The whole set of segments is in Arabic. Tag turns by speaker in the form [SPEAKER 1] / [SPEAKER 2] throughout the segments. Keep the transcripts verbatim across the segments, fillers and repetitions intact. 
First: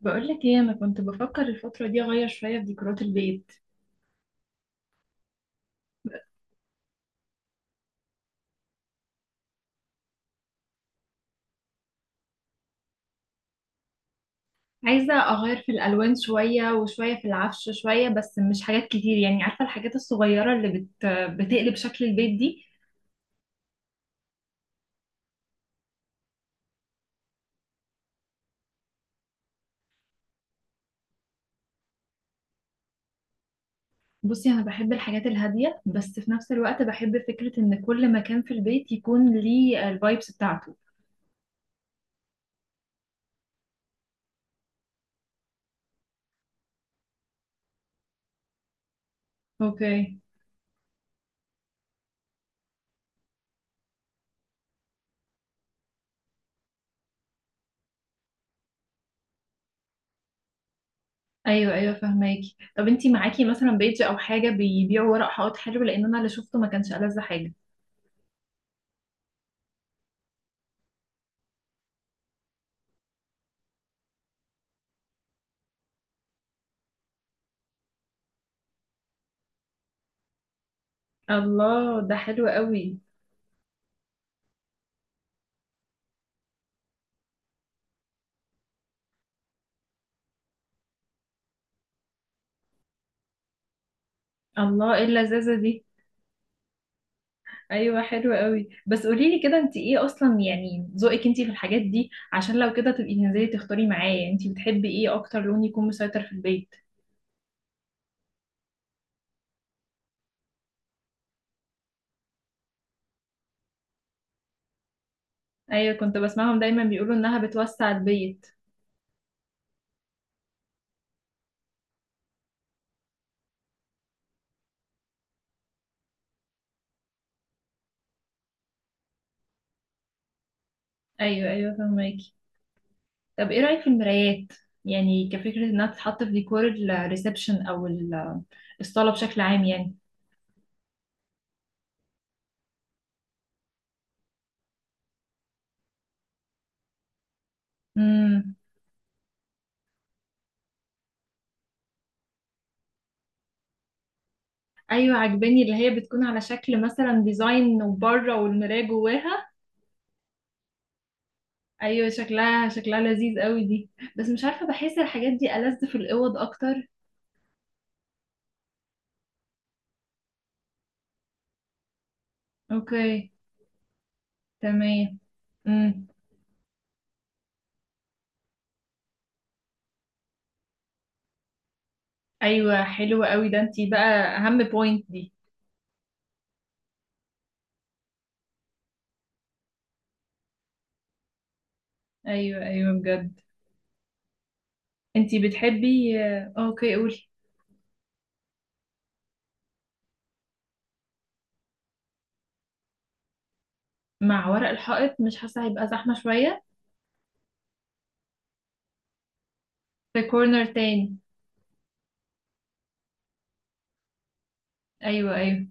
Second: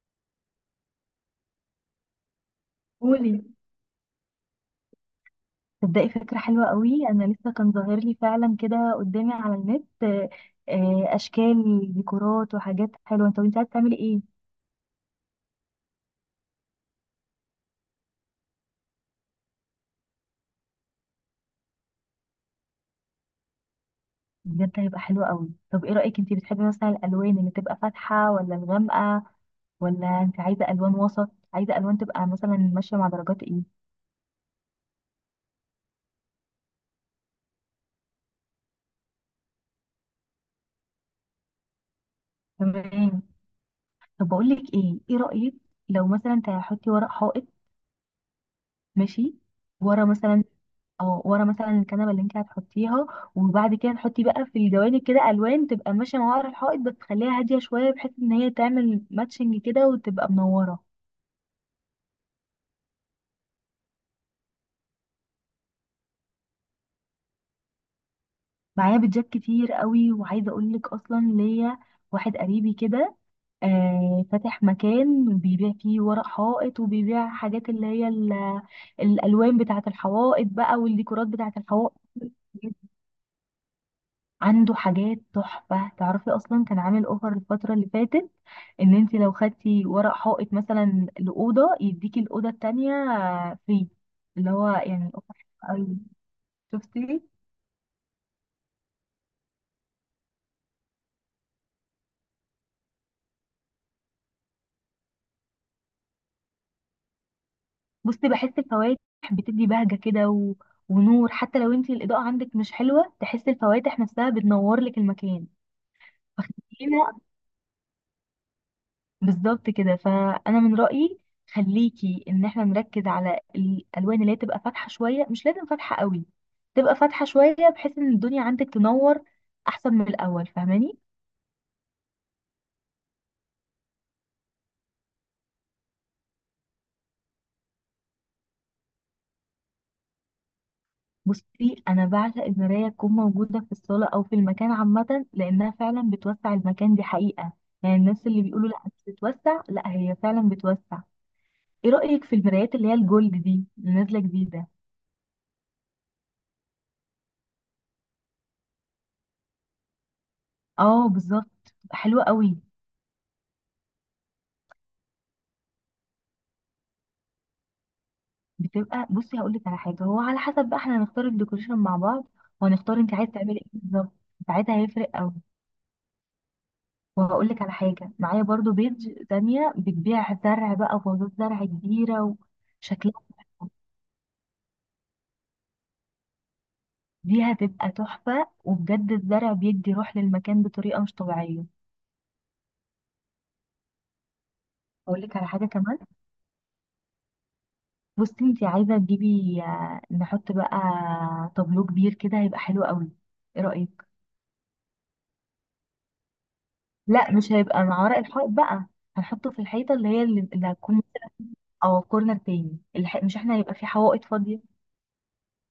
[SPEAKER 1] بقولك ايه؟ انا كنت بفكر الفترة دي اغير شوية في ديكورات
[SPEAKER 2] قولي.
[SPEAKER 1] البيت.
[SPEAKER 2] تبدأي فكرة حلوة قوي. أنا لسه كان ظاهر لي فعلا كده قدامي على النت آه، آه، أشكال ديكورات وحاجات حلوة. طب أنت عايزة تعملي إيه؟
[SPEAKER 1] عايزة اغير في الالوان شوية، وشوية في العفش شوية، بس مش حاجات كتير يعني عارفة الحاجات الصغيرة اللي بت... بتقلب شكل البيت دي.
[SPEAKER 2] بجد هيبقى حلو قوي. طب إيه رأيك، أنت بتحبي مثلا الألوان اللي تبقى فاتحة ولا الغامقة، ولا أنت عايزة ألوان وسط، عايزة ألوان تبقى مثلا ماشية مع درجات إيه؟
[SPEAKER 1] بصي، انا بحب الحاجات الهادية بس في نفس الوقت بحب فكرة ان كل مكان في البيت يكون ليه الفايبس بتاعته.
[SPEAKER 2] تمام. طب بقول لك إيه، إيه رأيك لو مثلا تحطي ورق حائط؟ ماشي. ورا
[SPEAKER 1] اوكي.
[SPEAKER 2] مثلا، اه ورا مثلا الكنبه اللي انت هتحطيها، وبعد كده تحطي بقى في الجوانب كده الوان تبقى ماشيه مع ورا الحائط، بس تخليها هاديه شويه بحيث ان هي تعمل ماتشنج كده وتبقى منوره.
[SPEAKER 1] ايوه، ايوه، فهماكي. طب انتي معاكي مثلا بيج او حاجة بيبيعوا ورق حائط حلو؟ لان انا اللي شفته ما كانش ألذ حاجة.
[SPEAKER 2] معايا بيتزات كتير قوي، وعايزه اقول لك اصلا ليا واحد قريبي كده آه فاتح مكان بيبيع فيه ورق حائط، وبيبيع حاجات اللي هي ال- الالوان بتاعه الحوائط بقى، والديكورات بتاعه الحوائط.
[SPEAKER 1] الله، ده حلو قوي.
[SPEAKER 2] عنده حاجات تحفة. تعرفي أصلا كان عامل أوفر الفترة اللي فاتت، إن أنت لو خدتي ورق حائط مثلا لأوضة يديكي الأوضة التانية فري، اللي هو
[SPEAKER 1] الله، ايه
[SPEAKER 2] يعني أوفر.
[SPEAKER 1] اللذاذة
[SPEAKER 2] حلو
[SPEAKER 1] دي؟
[SPEAKER 2] أوي. شفتي؟
[SPEAKER 1] ايوه، حلو قوي. بس قولي لي كده، انت ايه اصلا يعني ذوقك انت في الحاجات دي؟ عشان لو كده تبقي تنزلي تختاري معايا. يعني انت بتحبي ايه اكتر لون يكون مسيطر في البيت؟
[SPEAKER 2] بصي، بحس الفواتح بتدي بهجة كده و... ونور. حتى لو أنت الإضاءة عندك مش حلوة، تحس الفواتح نفسها بتنور لك المكان.
[SPEAKER 1] ايوه، كنت بسمعهم دايما بيقولوا
[SPEAKER 2] فاخدينها
[SPEAKER 1] انها بتوسع البيت.
[SPEAKER 2] بالظبط كده. فانا من رايي خليكي ان احنا نركز على الالوان اللي هي تبقى فاتحه شويه، مش لازم فاتحه قوي، تبقى فاتحه شويه بحيث ان الدنيا عندك تنور احسن من الاول. فاهماني؟
[SPEAKER 1] ايوه، ايوه، فهماكي. طب ايه رايك في المرايات؟ يعني كفكره انها تتحط في ديكور الريسبشن او ال- الصاله بشكل عام يعني.
[SPEAKER 2] بصي، انا بعشق المرايه تكون موجوده في الصاله او في المكان عامه، لانها فعلا بتوسع المكان، دي حقيقه. يعني الناس اللي
[SPEAKER 1] امم.
[SPEAKER 2] بيقولوا لا مش بتوسع، لا هي فعلا بتوسع. ايه رايك في المرايات اللي هي الجولد دي اللي نازله جديده؟
[SPEAKER 1] ايوه، عجباني اللي هي بتكون على شكل مثلا ديزاين وبره والمرايه جواها.
[SPEAKER 2] اه بالظبط،
[SPEAKER 1] ايوه،
[SPEAKER 2] حلوه قوي.
[SPEAKER 1] شكلها شكلها لذيذ قوي دي. بس مش عارفه، بحس الحاجات دي ألذ في الاوض اكتر.
[SPEAKER 2] بتبقى، بصي هقول لك على حاجه، هو على حسب بقى احنا هنختار الديكوريشن مع بعض، وهنختار انت عايز
[SPEAKER 1] اوكي.
[SPEAKER 2] تعملي ايه بالظبط. ساعتها هيفرق
[SPEAKER 1] تمام.
[SPEAKER 2] قوي.
[SPEAKER 1] امم.
[SPEAKER 2] وهقول لك على حاجه، معايا برضو بيج تانية بتبيع زرع بقى وفازات زرع كبيره
[SPEAKER 1] ايوه، حلو
[SPEAKER 2] وشكلها،
[SPEAKER 1] قوي ده، انتي بقى اهم بوينت دي.
[SPEAKER 2] دي هتبقى تحفه. وبجد الزرع بيدي روح للمكان بطريقه مش طبيعيه.
[SPEAKER 1] ايوه، ايوه، بجد.
[SPEAKER 2] هقول لك
[SPEAKER 1] انتي
[SPEAKER 2] على حاجه كمان.
[SPEAKER 1] بتحبي آه، اوكي، قولي.
[SPEAKER 2] بصي انت عايزه تجيبي، آه، نحط بقى طابلو كبير كده، هيبقى حلو قوي. ايه رايك؟
[SPEAKER 1] مع ورق الحائط؟ مش حاسه هيبقى زحمه شويه؟
[SPEAKER 2] لا مش هيبقى مع ورق الحائط بقى، هنحطه في الحيطه اللي
[SPEAKER 1] في
[SPEAKER 2] هي اللي
[SPEAKER 1] كورنر
[SPEAKER 2] اللي هتكون
[SPEAKER 1] تاني.
[SPEAKER 2] او كورنر تاني. الح... مش احنا هيبقى في حوائط فاضيه،
[SPEAKER 1] ايوه، ايوه.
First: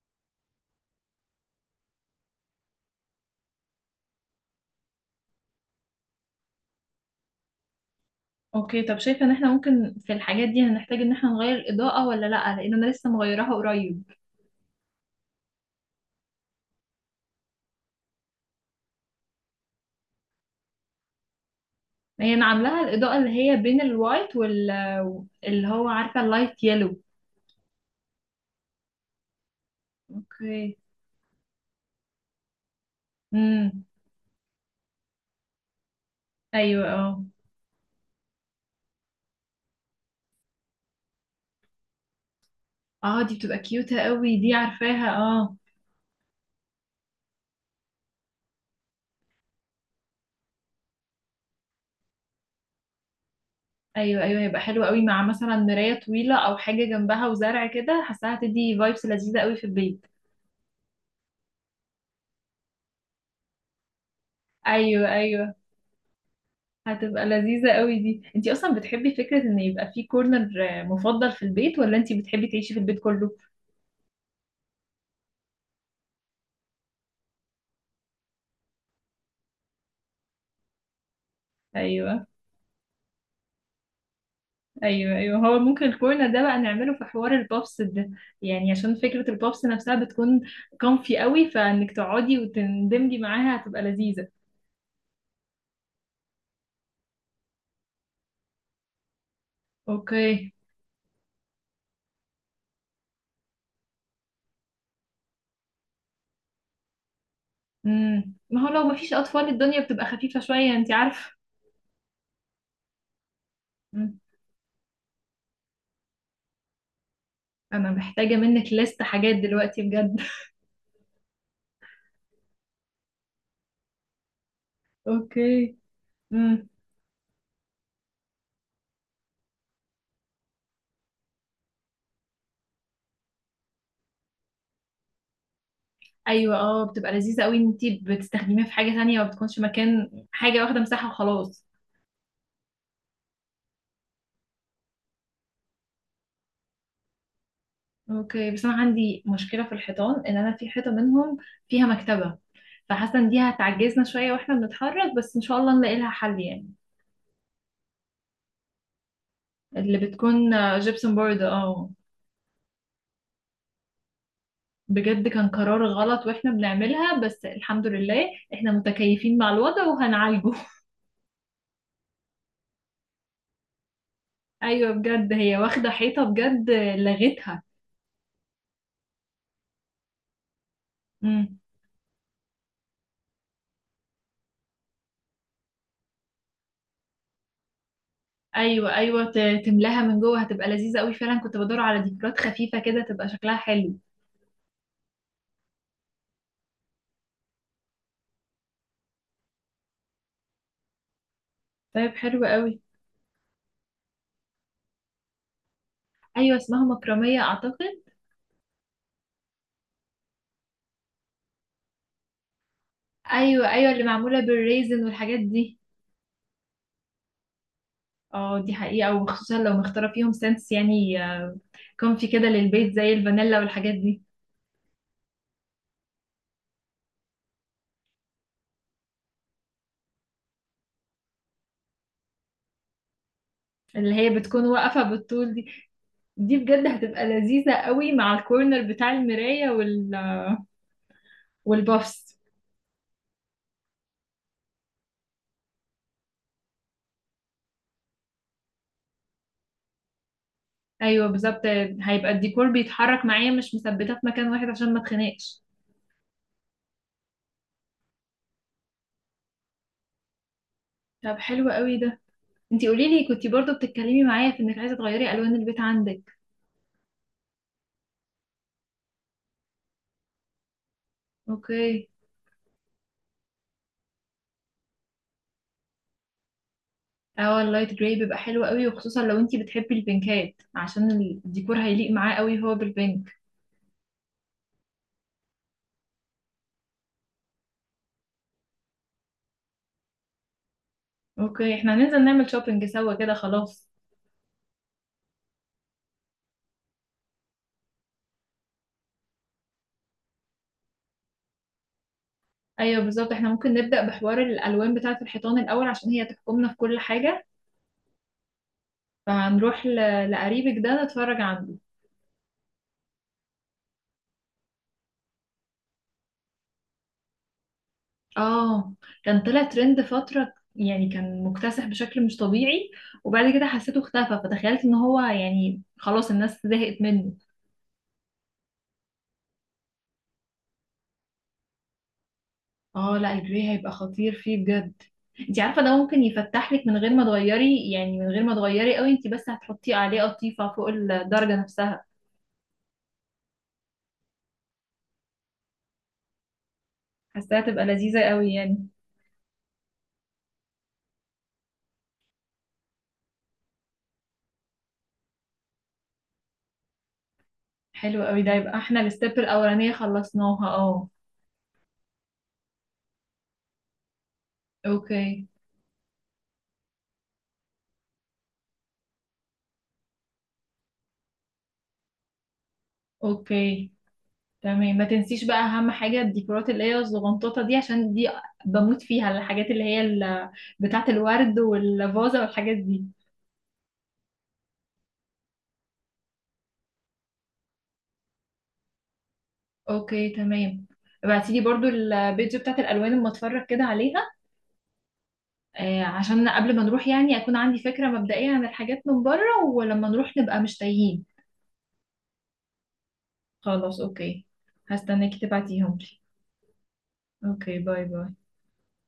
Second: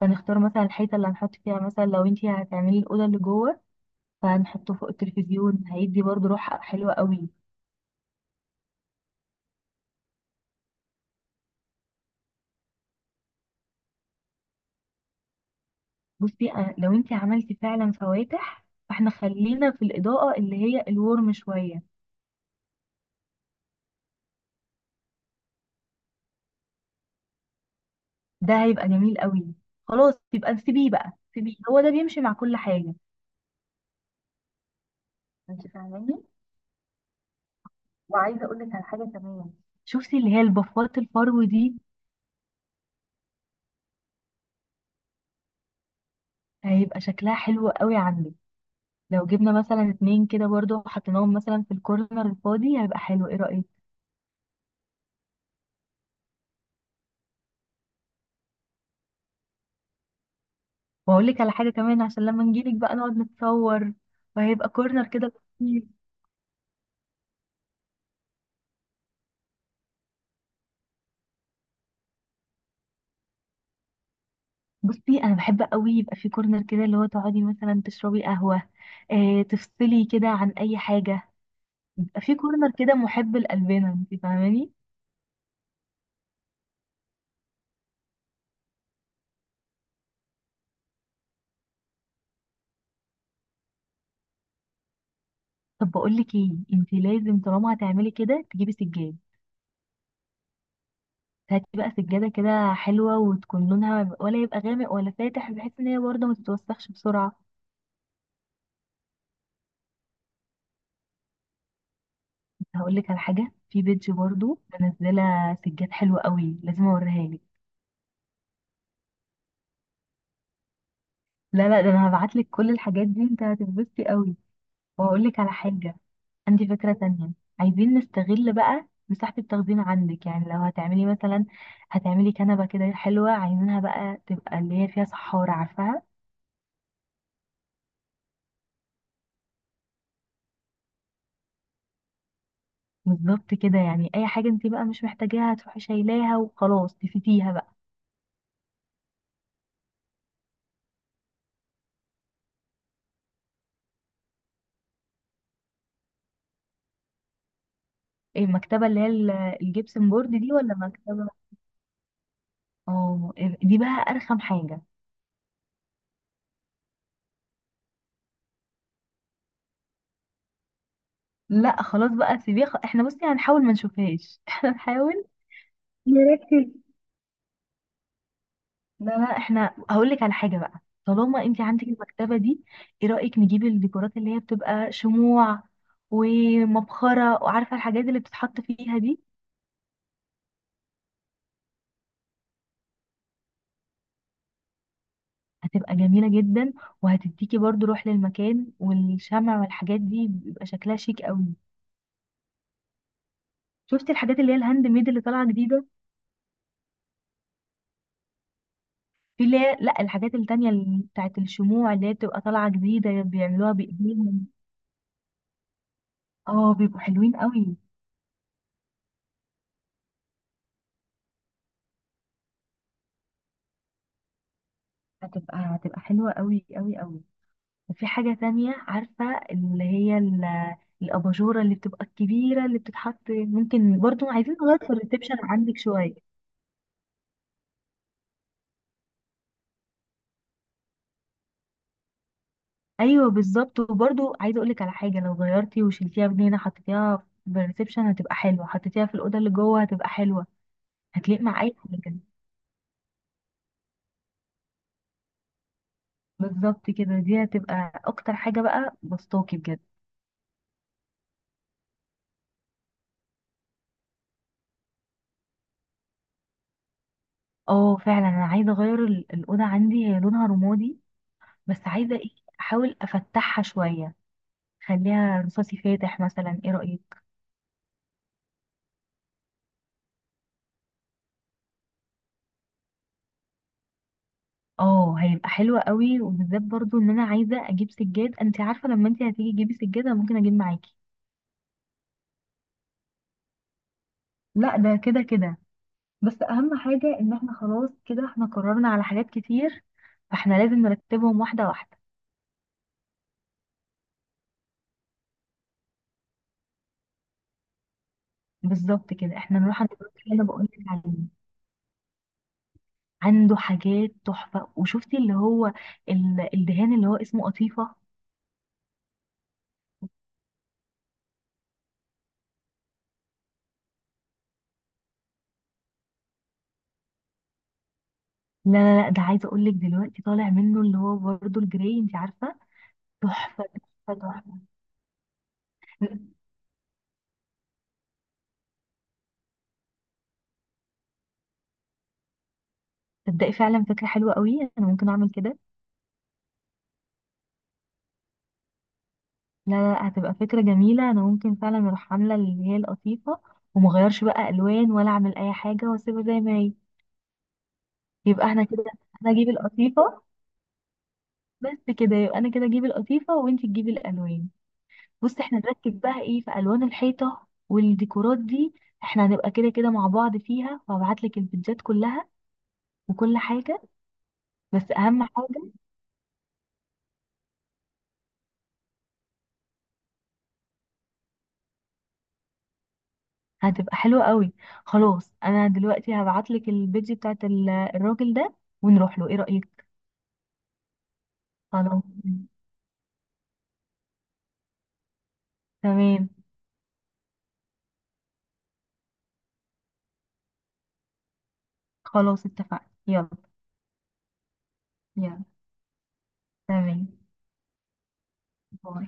[SPEAKER 2] فنختار مثلا الحيطه اللي هنحط فيها، مثلا لو انتي هتعملي الاوضه اللي جوه فهنحطه فوق التلفزيون، هيدي برضو روح حلوه قوي.
[SPEAKER 1] اوكي. طب شايفه ان احنا ممكن في الحاجات دي هنحتاج ان احنا نغير الاضاءه ولا لا؟ لان انا لسه مغيراها قريب.
[SPEAKER 2] بصي أنا- لو انتي عملتي فعلا فواتح، فاحنا خلينا في الاضاءه اللي هي الورم شويه.
[SPEAKER 1] هي انا عاملاها الاضاءه اللي هي بين الوايت وال اللي هو عارفه اللايت يلو.
[SPEAKER 2] ده هيبقى جميل قوي. خلاص يبقى
[SPEAKER 1] اوكي.
[SPEAKER 2] سيبيه بقى، سيبيه، هو ده بيمشي مع كل حاجه.
[SPEAKER 1] امم.
[SPEAKER 2] انت فاهماني؟
[SPEAKER 1] ايوه، اه.
[SPEAKER 2] وعايزه اقول لك على حاجه كمان. شوفي اللي هي البفات الفرو دي،
[SPEAKER 1] اه، دي بتبقى كيوتة قوي دي، عارفاها، اه.
[SPEAKER 2] هيبقى شكلها حلو قوي عندك، لو جبنا مثلا اتنين كده برضو وحطيناهم مثلا في الكورنر الفاضي هيبقى حلو. ايه رأيك؟
[SPEAKER 1] ايوه، ايوه، هيبقى حلو قوي مع مثلا مراية طويلة او حاجة جنبها وزرع كده. حاساها هتدي فايبس لذيذة قوي في البيت.
[SPEAKER 2] واقول لك على حاجة كمان، عشان لما نجيلك بقى نقعد نتصور، وهيبقى كورنر
[SPEAKER 1] ايوه،
[SPEAKER 2] كده
[SPEAKER 1] ايوه،
[SPEAKER 2] لطيف.
[SPEAKER 1] هتبقى لذيذة قوي دي. انتي اصلا بتحبي فكرة ان يبقى في كورنر مفضل في البيت، ولا انتي بتحبي تعيشي في البيت كله؟
[SPEAKER 2] بصي انا بحب قوي يبقى في كورنر كده، اللي هو تقعدي مثلا تشربي قهوة، اه تفصلي كده عن اي حاجة. يبقى
[SPEAKER 1] ايوه
[SPEAKER 2] في كورنر كده محب لقلبنا. انت فاهماني؟
[SPEAKER 1] ايوه. ايوه، هو ممكن الكورنر ده بقى نعمله في حوار البابس ده. يعني عشان فكرة البابس نفسها بتكون كومفي قوي فانك تقعدي وتندمجي معاها هتبقى لذيذة.
[SPEAKER 2] طب بقول لك ايه، انت لازم طالما هتعملي كده تجيبي سجاد.
[SPEAKER 1] اوكي.
[SPEAKER 2] هاتي بقى سجادة كده حلوة، وتكون لونها ولا يبقى غامق ولا فاتح بحيث ان هي برضه ما تتوسخش بسرعة.
[SPEAKER 1] امم ما هو لو مفيش اطفال الدنيا بتبقى خفيفة شوية، انت عارفة.
[SPEAKER 2] هقول لك على حاجه، في بيج
[SPEAKER 1] مم.
[SPEAKER 2] برضو منزله سجاد حلوه قوي، لازم اوريها لك.
[SPEAKER 1] انا محتاجة منك لست حاجات دلوقتي بجد.
[SPEAKER 2] لا لا، ده انا هبعت لك كل الحاجات دي، انت هتتبسطي قوي. وهقول لك على
[SPEAKER 1] اوكي.
[SPEAKER 2] حاجه، عندي
[SPEAKER 1] امم.
[SPEAKER 2] فكره تانية. عايزين نستغل بقى مساحه التخزين عندك، يعني لو هتعملي مثلا، هتعملي كنبه كده حلوه، عايزينها بقى تبقى اللي هي فيها سحاره، عارفاها؟
[SPEAKER 1] ايوه، اه. بتبقى لذيذة قوي ان انت بتستخدميها في حاجة تانية، ما بتكونش مكان حاجة واخدة مساحة وخلاص.
[SPEAKER 2] بالظبط كده. يعني اي حاجه انت بقى مش محتاجاها هتروحي شايلاها وخلاص تفيتيها بقى.
[SPEAKER 1] اوكي. بس انا عندي مشكلة في الحيطان ان انا في حيطة منهم فيها مكتبة. فحاسة ان دي هتعجزنا شوية واحنا بنتحرك، بس ان شاء الله نلاقي لها حل يعني.
[SPEAKER 2] ايه المكتبه اللي هي ال-
[SPEAKER 1] اللي
[SPEAKER 2] الجبسن بورد دي
[SPEAKER 1] بتكون
[SPEAKER 2] ولا
[SPEAKER 1] آه، جبسن
[SPEAKER 2] مكتبه؟
[SPEAKER 1] بورد، اه.
[SPEAKER 2] اه إيه، دي بقى ارخم حاجه.
[SPEAKER 1] بجد كان قرار غلط واحنا بنعملها، بس الحمد لله احنا متكيفين مع الوضع وهنعالجه.
[SPEAKER 2] لا خلاص بقى سيبيه، خ- احنا بصي هنحاول ما نشوفهاش. احنا
[SPEAKER 1] ايوه،
[SPEAKER 2] نحاول
[SPEAKER 1] بجد هي واخده حيطه بجد.
[SPEAKER 2] نركز.
[SPEAKER 1] لغتها.
[SPEAKER 2] لا لا، احنا هقول لك على حاجه بقى، طالما
[SPEAKER 1] امم.
[SPEAKER 2] انت عندك المكتبه دي، ايه رايك نجيب الديكورات اللي هي بتبقى شموع ومبخره، وعارفه الحاجات اللي بتتحط
[SPEAKER 1] ايوه،
[SPEAKER 2] فيها دي؟
[SPEAKER 1] ايوه، ت- تملاها من جوه هتبقى لذيذه قوي. فعلا كنت بدور على ديكورات خفيفه كده تبقى شكلها حلو.
[SPEAKER 2] هتبقى جميله جدا، وهتديكي برضو روح للمكان، والشمع والحاجات دي بيبقى شكلها شيك قوي.
[SPEAKER 1] طيب، حلو قوي.
[SPEAKER 2] شفتي الحاجات اللي هي الهاند ميد اللي طالعه جديده؟
[SPEAKER 1] ايوه، اسمها مكرميه اعتقد.
[SPEAKER 2] في اللي هي، لا الحاجات التانية اللي بتاعت الشموع اللي هي بتبقى طالعه جديده،
[SPEAKER 1] ايوه،
[SPEAKER 2] بيعملوها
[SPEAKER 1] ايوه، اللي معموله
[SPEAKER 2] بايديهم.
[SPEAKER 1] بالريزن والحاجات دي.
[SPEAKER 2] اه بيبقوا حلوين قوي.
[SPEAKER 1] اه، دي حقيقه. وخصوصا لو مختاره فيهم سنس يعني آه، كومفي كده للبيت زي الفانيلا والحاجات دي.
[SPEAKER 2] هتبقى هتبقى حلوة قوي قوي قوي. وفي حاجة تانية، عارفة، اللي هي ال- الأباجورة اللي بتبقى الكبيرة اللي بتتحط، ممكن
[SPEAKER 1] اللي
[SPEAKER 2] برضو
[SPEAKER 1] هي
[SPEAKER 2] عايزين
[SPEAKER 1] بتكون
[SPEAKER 2] نغير في
[SPEAKER 1] واقفه
[SPEAKER 2] الريسبشن
[SPEAKER 1] بالطول دي.
[SPEAKER 2] عندك شوية.
[SPEAKER 1] دي بجد هتبقى لذيذة قوي مع الكورنر بتاع المراية وال... والبافس.
[SPEAKER 2] أيوة بالظبط. وبرضو عايزة أقولك على حاجة، لو غيرتي وشلتيها من هنا حطيتيها في الريسبشن هتبقى حلوة، حطيتيها في الأوضة اللي جوه هتبقى حلوة،
[SPEAKER 1] ايوه،
[SPEAKER 2] هتليق
[SPEAKER 1] بالظبط.
[SPEAKER 2] مع أي حاجة.
[SPEAKER 1] هيبقى الديكور بيتحرك معايا مش مثبتة في مكان واحد عشان ما اتخنقش.
[SPEAKER 2] بالظبط كده، دي هتبقى أكتر حاجة بقى بسطاكي بجد.
[SPEAKER 1] طب حلو قوي ده. انتي قولي لي، كنتي برضو بتتكلمي معايا في انك عايزة تغيري الوان البيت عندك.
[SPEAKER 2] اه فعلا أنا عايزة أغير ال- الأوضة عندي، هي لونها رمادي بس
[SPEAKER 1] اوكي.
[SPEAKER 2] عايزة ايه، احاول افتحها شوية، خليها رصاصي فاتح مثلا. ايه رأيك؟
[SPEAKER 1] اه، اللايت جراي بيبقى حلو قوي. وخصوصا لو انتي بتحبي البينكات عشان الديكور هيليق معاه قوي هو بالبينك.
[SPEAKER 2] اه هيبقى حلوة قوي، وبالذات برضو ان انا عايزة اجيب سجاد. انت عارفة لما انت هتيجي تجيبي سجادة ممكن اجيب معاكي.
[SPEAKER 1] اوكي، احنا هننزل نعمل شوبينج سوا كده خلاص.
[SPEAKER 2] لا ده كده كده، بس اهم حاجة ان احنا خلاص كده احنا قررنا على حاجات كتير، فاحنا لازم نرتبهم واحدة واحدة.
[SPEAKER 1] ايوه، بالظبط. احنا ممكن نبدأ بحوار الالوان بتاعة الحيطان الاول عشان هي تحكمنا في كل حاجة.
[SPEAKER 2] بالظبط كده، احنا نروح
[SPEAKER 1] فهنروح
[SPEAKER 2] عند
[SPEAKER 1] ل...
[SPEAKER 2] الراجل اللي انا بقول
[SPEAKER 1] لقريبك
[SPEAKER 2] لك
[SPEAKER 1] ده
[SPEAKER 2] عليه،
[SPEAKER 1] نتفرج عنده.
[SPEAKER 2] عنده حاجات تحفة. وشفتي اللي هو ال- الدهان اللي هو اسمه قطيفة؟
[SPEAKER 1] اه. كان طلع ترند فترة، يعني كان مكتسح بشكل مش طبيعي. وبعد كده حسيته اختفى فتخيلت ان هو يعني خلاص الناس زهقت منه.
[SPEAKER 2] لا لا لا، ده عايزه اقول لك دلوقتي طالع منه اللي هو برضه الجراي، انت عارفه.
[SPEAKER 1] اه، لا،
[SPEAKER 2] تحفه،
[SPEAKER 1] الجري هيبقى
[SPEAKER 2] تحفه،
[SPEAKER 1] خطير
[SPEAKER 2] تحفه.
[SPEAKER 1] فيه بجد. انت عارفة ده ممكن يفتح لك من غير ما تغيري، يعني من غير ما تغيري قوي. انت بس هتحطي عليه قطيفة فوق الدرجة نفسها.
[SPEAKER 2] تبدأي فعلا فكره حلوه قوي، انا ممكن اعمل كده.
[SPEAKER 1] حاساها تبقى لذيذة قوي يعني.
[SPEAKER 2] لا لا لا، هتبقى فكره جميله، انا ممكن فعلا اروح عامله اللي هي القطيفه، ومغيرش بقى الوان، ولا اعمل اي حاجه واسيبها زي ما هي.
[SPEAKER 1] حلو قوي
[SPEAKER 2] يبقى
[SPEAKER 1] ده.
[SPEAKER 2] احنا
[SPEAKER 1] يبقى
[SPEAKER 2] كده،
[SPEAKER 1] احنا
[SPEAKER 2] انا
[SPEAKER 1] الستيب
[SPEAKER 2] اجيب
[SPEAKER 1] الأولانية
[SPEAKER 2] القطيفه
[SPEAKER 1] خلصناها، اه.
[SPEAKER 2] بس كده. يبقى انا كده اجيب القطيفه، وانت تجيبي الالوان. بص،
[SPEAKER 1] اوكي.
[SPEAKER 2] احنا نركز بقى ايه في الوان الحيطه والديكورات دي. احنا هنبقى كده كده مع بعض فيها، وهبعت لك الفيديوهات كلها وكل حاجه.
[SPEAKER 1] اوكي،
[SPEAKER 2] بس
[SPEAKER 1] تمام. ما
[SPEAKER 2] اهم
[SPEAKER 1] تنسيش بقى
[SPEAKER 2] حاجه،
[SPEAKER 1] اهم حاجه، الديكورات اللي هي الزغنطوطه دي عشان دي بموت فيها. الحاجات اللي هي ال- بتاعه الورد والفازه والحاجات دي.
[SPEAKER 2] هتبقى حلوه قوي. خلاص انا دلوقتي هبعت لك البيج بتاعت ال- الراجل ده، ونروح له. ايه رايك؟
[SPEAKER 1] اوكي، تمام. ابعتي لي برضو
[SPEAKER 2] خلاص.
[SPEAKER 1] البيج بتاعه الالوان اما اتفرج كده عليها. آه
[SPEAKER 2] تمام.
[SPEAKER 1] عشان قبل ما نروح يعني اكون عندي فكره مبدئيه عن الحاجات من بره ولما نروح نبقى مش تايهين.
[SPEAKER 2] خلاص اتفقنا، يلا.
[SPEAKER 1] خلاص، اوكي. هستناكي
[SPEAKER 2] يلا.
[SPEAKER 1] تبعتيهم لي.
[SPEAKER 2] تمام.
[SPEAKER 1] اوكي، باي، باي.
[SPEAKER 2] باي.